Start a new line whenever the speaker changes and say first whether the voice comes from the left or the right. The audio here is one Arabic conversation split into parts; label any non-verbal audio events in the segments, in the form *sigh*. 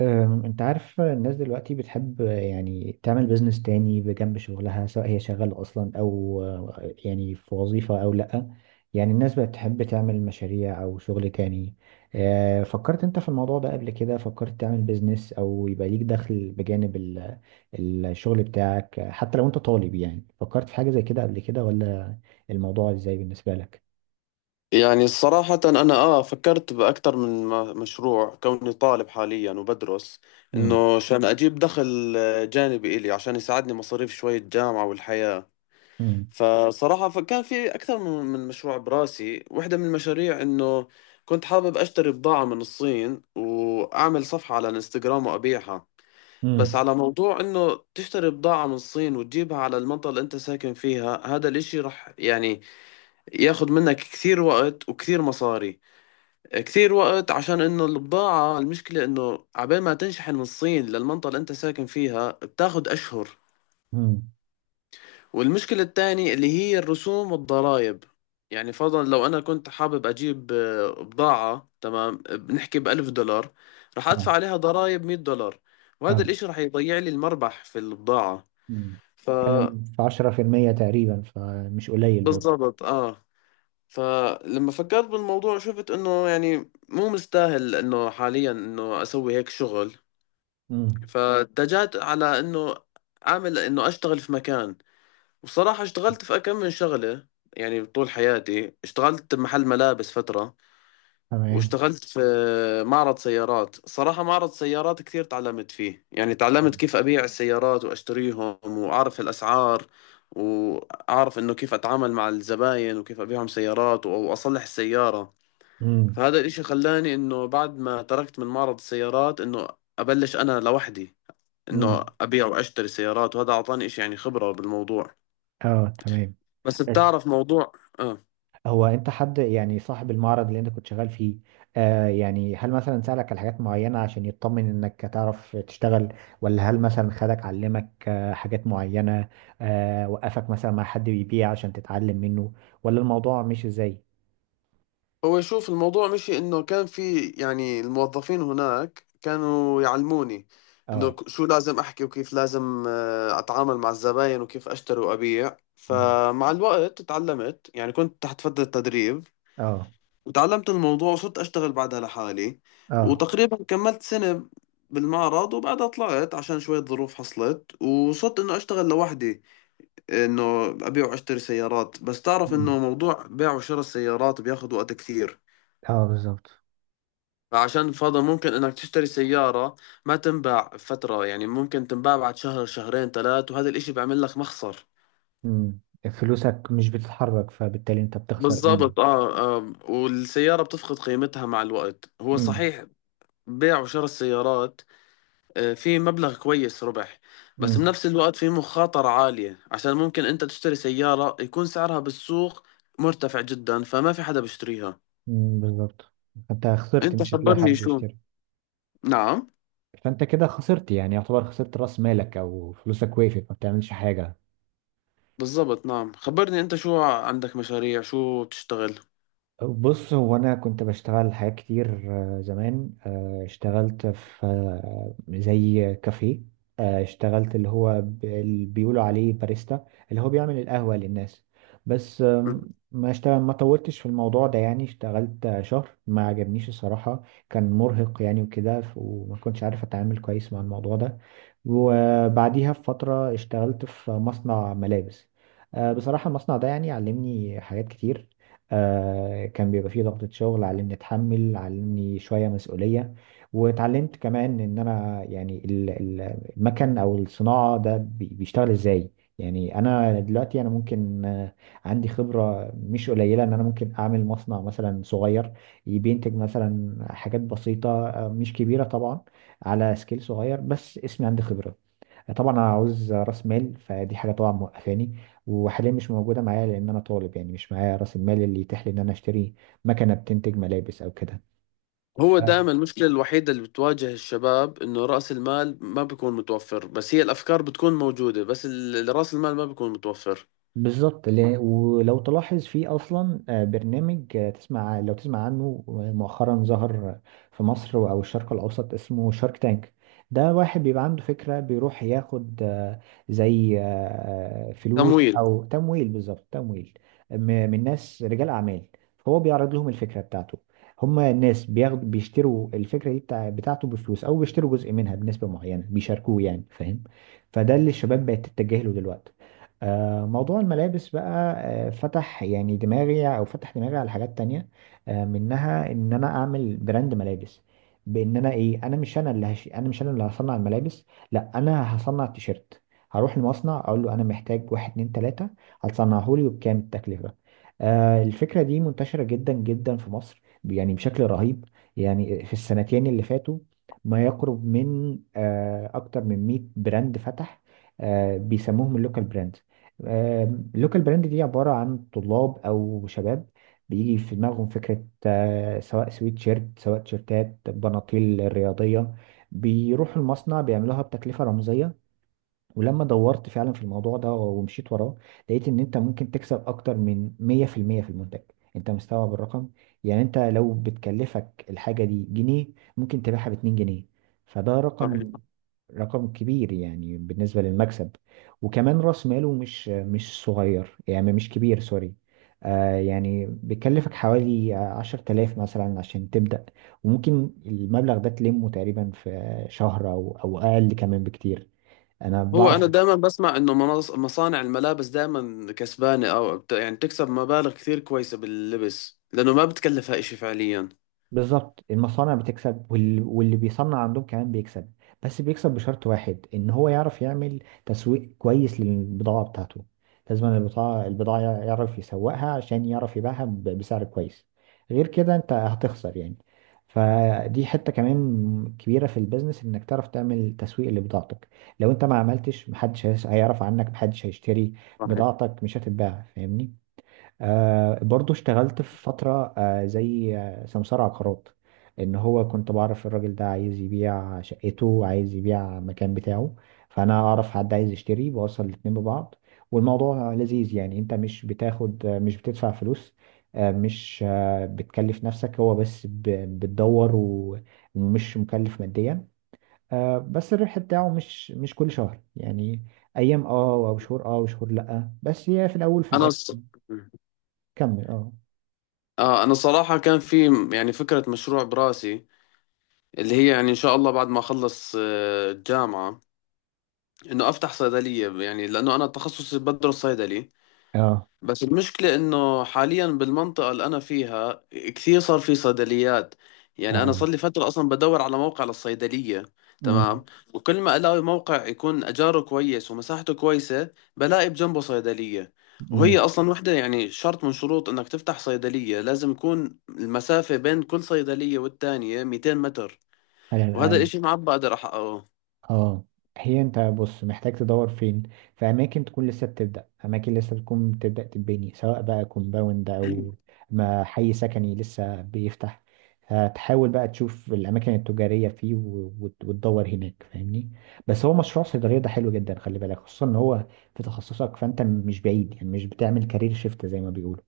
right: انت عارف الناس دلوقتي بتحب يعني تعمل بيزنس تاني بجنب شغلها سواء هي شغالة اصلا او يعني في وظيفة او لا. يعني الناس بقت تحب تعمل مشاريع او شغل تاني. فكرت انت في الموضوع ده قبل كده؟ فكرت تعمل بيزنس او يبقى ليك دخل بجانب الشغل بتاعك؟ حتى لو انت طالب، يعني فكرت في حاجة زي كده قبل كده، ولا الموضوع ازاي بالنسبة لك؟
left: يعني صراحة أنا فكرت بأكثر من مشروع، كوني طالب حاليا وبدرس،
right: امم.
left: إنه عشان أجيب دخل جانبي إلي عشان يساعدني مصاريف شوية جامعة والحياة. فصراحة فكان في أكثر من مشروع براسي. واحدة من المشاريع إنه كنت حابب أشتري بضاعة من الصين وأعمل صفحة على الانستغرام وأبيعها. بس
right: امم.
left: على موضوع إنه تشتري بضاعة من الصين وتجيبها على المنطقة اللي أنت ساكن فيها، هذا الإشي رح يعني ياخد منك كثير وقت وكثير مصاري، كتير وقت، عشان انه البضاعة المشكلة انه عبال ما تنشحن من الصين للمنطقة اللي انت ساكن فيها بتاخد اشهر.
right: امم.
left: والمشكلة الثانية اللي هي الرسوم والضرائب. يعني فرضا لو انا كنت حابب اجيب بضاعة، تمام، بنحكي بألف دولار، رح
right: اه.
left: ادفع عليها ضرائب 100 دولار. وهذا
right: اه.
left: الاشي رح يضيع لي المربح في البضاعة.
right: مم.
left: ف
right: بتتكلم في عشرة في المية تقريبا، فمش قليل برضه.
left: بالضبط، اه. فلما فكرت بالموضوع شفت انه يعني مو مستاهل انه حاليا انه اسوي هيك شغل.
right: مم.
left: فاتجهت على انه اعمل، انه اشتغل في مكان. وصراحة اشتغلت في كم من شغلة. يعني طول حياتي اشتغلت بمحل ملابس فترة،
right: تمام.
left: واشتغلت في معرض سيارات. صراحة معرض سيارات كثير تعلمت فيه. يعني تعلمت كيف أبيع السيارات وأشتريهم وأعرف الأسعار، وأعرف إنه كيف أتعامل مع الزباين وكيف أبيعهم سيارات أو أصلح السيارة.
right: مم.
left: فهذا الإشي خلاني إنه بعد ما تركت من معرض السيارات، إنه أبلش أنا لوحدي، انه
right: مم.
left: ابيع واشتري سيارات. وهذا اعطاني إشي يعني خبرة بالموضوع.
right: اه، تمام.
left: بس
right: بس
left: بتعرف موضوع. اه.
right: هو انت، حد يعني صاحب المعرض اللي انت كنت شغال فيه، يعني هل مثلا سألك على حاجات معينة عشان يطمن انك تعرف تشتغل، ولا هل مثلا خدك علمك حاجات معينة، وقفك مثلا مع حد بيبيع عشان تتعلم منه، ولا الموضوع مش ازاي؟
left: هو شوف الموضوع مشي. انه كان في يعني الموظفين هناك كانوا يعلموني انه
right: اه.
left: شو لازم احكي وكيف لازم اتعامل مع الزباين وكيف اشتري وابيع.
right: مم.
left: فمع الوقت تعلمت، يعني كنت تحت فترة تدريب،
right: اه.
left: وتعلمت الموضوع وصرت اشتغل بعدها لحالي.
right: اه.
left: وتقريبا كملت سنة بالمعرض. وبعدها طلعت عشان شوية ظروف حصلت، وصرت انه اشتغل لوحدي، انه ابيع واشتري سيارات. بس تعرف
right: مم.
left: انه موضوع بيع وشراء السيارات بياخذ وقت كثير.
right: اه، بالظبط.
left: فعشان فضل ممكن انك تشتري سيارة ما تنباع فترة. يعني ممكن تنباع بعد شهر، شهرين، ثلاث، وهذا الاشي بيعمل لك مخسر.
right: مم. فلوسك مش بتتحرك، فبالتالي انت بتخسر قيمة.
left: بالضبط، والسيارة بتفقد قيمتها مع الوقت، هو
right: مم.
left: صحيح. بيع وشراء السيارات في مبلغ كويس ربح. بس
right: مم.
left: بنفس الوقت في مخاطرة عالية، عشان ممكن انت تشتري سيارة يكون سعرها بالسوق مرتفع جدا فما في حدا بيشتريها.
right: مم. بالظبط. فانت خسرت،
left: انت
right: مش هتلاقي
left: خبرني
right: حد
left: شو.
right: يشتري.
left: نعم.
right: فانت كده خسرت، يعني يعتبر خسرت راس مالك او فلوسك وقفت، ما بتعملش حاجة.
left: بالضبط، نعم، خبرني انت، شو عندك مشاريع، شو بتشتغل؟
right: بص، هو انا كنت بشتغل حاجات كتير. زمان اشتغلت في زي كافيه. اشتغلت اللي هو اللي بيقولوا عليه باريستا، اللي هو بيعمل القهوة للناس. بس
left: مم.
right: ما طولتش في الموضوع ده. يعني اشتغلت شهر، ما عجبنيش الصراحة. كان مرهق يعني وكده، وما كنتش عارف اتعامل كويس مع الموضوع ده. وبعديها بفترة اشتغلت في مصنع ملابس. بصراحة المصنع ده يعني علمني حاجات كتير. كان بيبقى فيه ضغطة شغل، علمني اتحمل، علمني شوية مسؤولية. واتعلمت كمان ان انا يعني المكن او الصناعة ده بيشتغل ازاي. يعني انا دلوقتي انا ممكن، عندي خبرة مش قليلة، ان انا ممكن اعمل مصنع مثلا صغير بينتج مثلا حاجات بسيطة، مش كبيرة طبعا، على سكيل صغير، بس اسمي عندي خبرة. طبعا انا عاوز راس مال، فدي حاجه طبعا موقفاني، وحاليا مش موجوده معايا لان انا طالب، يعني مش معايا راس المال اللي يتيح لي ان انا اشتري مكنه بتنتج ملابس او كده.
left: هو دائما المشكلة الوحيدة اللي بتواجه الشباب انه رأس المال ما بيكون متوفر، بس هي الافكار بتكون موجودة، بس رأس المال ما بيكون متوفر.
right: بالظبط. ولو تلاحظ في اصلا برنامج آه، تسمع لو تسمع عنه، مؤخرا ظهر في مصر او الشرق الاوسط، اسمه شارك تانك. ده واحد بيبقى عنده فكرة، بيروح ياخد زي فلوس
left: تمويل.
right: او تمويل، بالظبط تمويل، م- من ناس رجال اعمال. هو بيعرض لهم الفكرة بتاعته، هما الناس بيشتروا الفكرة دي بتاعته بفلوس، او بيشتروا جزء منها بنسبة معينة، بيشاركوه يعني، فاهم؟ فده اللي الشباب بقت تتجه له دلوقتي. موضوع الملابس بقى فتح يعني دماغي او فتح دماغي على حاجات تانية، منها ان انا اعمل براند ملابس، بان انا ايه، انا مش انا اللي هصنع الملابس، لا انا هصنع التيشيرت، هروح المصنع اقول له انا محتاج واحد اتنين تلاتة، هتصنعه لي، وبكام التكلفة. الفكرة دي منتشرة جدا جدا في مصر يعني، بشكل رهيب. يعني في السنتين اللي فاتوا، ما يقرب من اكتر من 100 براند فتح. بيسموهم اللوكال براند. اللوكال براند دي عبارة عن طلاب أو شباب، بيجي في دماغهم فكرة، سواء سويت شيرت، سواء تيشيرتات، بناطيل رياضية، بيروحوا المصنع بيعملوها بتكلفة رمزية. ولما دورت فعلا في الموضوع ده ومشيت وراه، لقيت ان انت ممكن تكسب اكتر من 100% في المية في المنتج. انت مستوعب الرقم؟ يعني انت لو بتكلفك الحاجة دي جنيه، ممكن تبيعها ب 2 جنيه. فده
left: صحيح.
right: رقم كبير يعني بالنسبة للمكسب. وكمان راس ماله مش صغير، يعني مش كبير، سوري. يعني بيكلفك حوالي 10 تلاف مثلا عشان تبدأ، وممكن المبلغ ده تلمه تقريبا في شهر أو أقل كمان بكتير، أنا
left: هو
right: بعرف.
left: انا دائما بسمع انه مصانع الملابس دائما كسبانة او يعني بتكسب مبالغ كثير كويسة باللبس، لانه ما بتكلفها اشي فعليا.
right: بالظبط، المصانع بتكسب، واللي بيصنع عندهم كمان بيكسب. بس بيكسب بشرط واحد، ان هو يعرف يعمل تسويق كويس للبضاعة بتاعته. لازم البضاعة، يعرف يسوقها عشان يعرف يبيعها بسعر كويس. غير كده انت هتخسر يعني. فدي حتة كمان كبيرة في البيزنس، انك تعرف تعمل تسويق لبضاعتك. لو انت ما عملتش، محدش هيعرف عنك، محدش هيشتري
left: صحيح.
right: بضاعتك، مش هتتباع، فاهمني؟ برضو اشتغلت في فترة زي سمسار عقارات. ان هو كنت بعرف الراجل ده عايز يبيع شقته، عايز يبيع المكان بتاعه، فانا اعرف حد عايز يشتري، بوصل الاتنين ببعض. والموضوع لذيذ يعني، انت مش بتاخد آه مش بتدفع فلوس، مش بتكلف نفسك، هو بس بتدور ومش مكلف ماديا. بس الربح بتاعه مش كل شهر يعني، ايام او شهور وشهور لا، بس هي في الاول في
left: انا
right: الاخر.
left: الص- مم.
right: كمل، اه.
left: اه، انا صراحة كان في يعني فكرة مشروع براسي، اللي هي يعني ان شاء الله بعد ما اخلص الجامعه، انه افتح صيدليه. يعني لانه انا تخصصي بدرس صيدلي.
right: اه.
left: بس المشكله انه حاليا بالمنطقه اللي انا فيها كثير صار في صيدليات. يعني انا
right: اه.
left: صار لي فتره اصلا بدور على موقع للصيدليه.
right: امم.
left: تمام. وكل ما الاقي موقع يكون اجاره كويس ومساحته كويسه، بلاقي بجنبه صيدليه. وهي
right: امم.
left: اصلا وحده يعني شرط من شروط انك تفتح صيدليه، لازم يكون المسافه بين كل صيدليه والتانيه 200 متر.
right: على
left: وهذا
right: الاقل.
left: الاشي معبى على رح
right: اه. هي انت بص، محتاج تدور فين. في اماكن تكون لسه بتبدا، اماكن لسه بتكون بتبدا تتبني، سواء بقى كومباوند او
left: *clears throat*
right: ما حي سكني لسه بيفتح. هتحاول بقى تشوف الاماكن التجاريه فيه وتدور هناك، فاهمني؟ بس هو مشروع صيدليه ده حلو جدا، خلي بالك. خصوصا ان هو في تخصصك، فانت مش بعيد، يعني مش بتعمل كارير شيفت زي ما بيقولوا،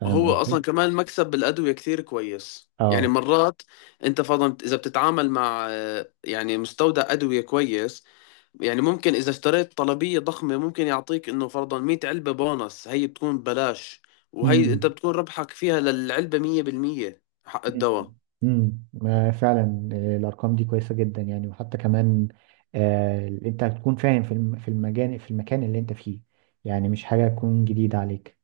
right: فاهم
left: وهو
right: قصدي؟
left: اصلا كمان مكسب بالادويه كثير كويس. يعني
right: اه.
left: مرات انت فرضا اذا بتتعامل مع يعني مستودع ادويه كويس، يعني ممكن اذا اشتريت طلبيه ضخمه ممكن يعطيك انه فرضا 100 علبه بونص هي بتكون ببلاش. وهي انت
right: امم.
left: بتكون ربحك فيها للعلبه 100% حق الدواء.
right: امم. فعلا الارقام دي كويسه جدا يعني. وحتى كمان انت هتكون فاهم في في المجان، في المكان اللي انت فيه، يعني مش حاجه تكون جديده عليك.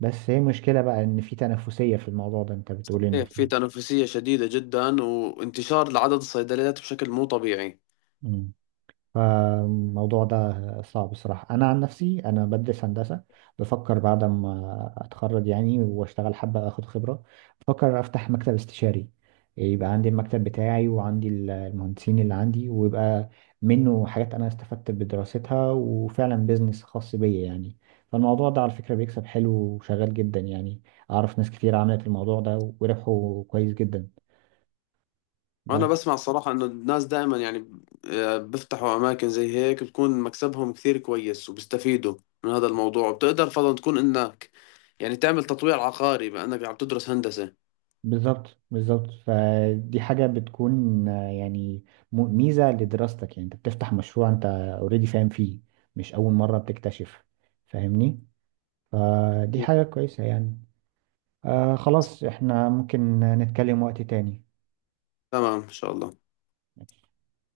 right: بس هي مشكله بقى، ان في تنافسيه في الموضوع ده، انت بتقول ان
left: صحيح. في تنافسيه شديده جدا وانتشار لعدد الصيدليات بشكل مو طبيعي.
right: في. فالموضوع ده صعب. بصراحة أنا عن نفسي أنا بدرس هندسة، بفكر بعد ما أتخرج يعني وأشتغل حبة أخد خبرة، بفكر أفتح مكتب استشاري، يبقى عندي المكتب بتاعي وعندي المهندسين اللي عندي، ويبقى منه حاجات أنا استفدت بدراستها، وفعلا بيزنس خاص بيا يعني. فالموضوع ده على فكرة بيكسب حلو وشغال جدا يعني، أعرف ناس كتير عملت الموضوع ده وربحوا كويس جدا،
left: انا
right: بس.
left: بسمع الصراحه ان الناس دائما يعني بيفتحوا اماكن زي هيك بتكون مكسبهم كثير كويس وبيستفيدوا من هذا الموضوع. وبتقدر فضلا تكون انك يعني تعمل تطوير عقاري بانك عم تدرس هندسه.
right: بالظبط، بالظبط. فدي حاجة بتكون يعني ميزة لدراستك، يعني انت بتفتح مشروع انت اوريدي فاهم فيه، مش أول مرة بتكتشف، فاهمني؟ فدي حاجة كويسة يعني. خلاص، احنا ممكن نتكلم وقت تاني.
left: تمام ان شاء الله.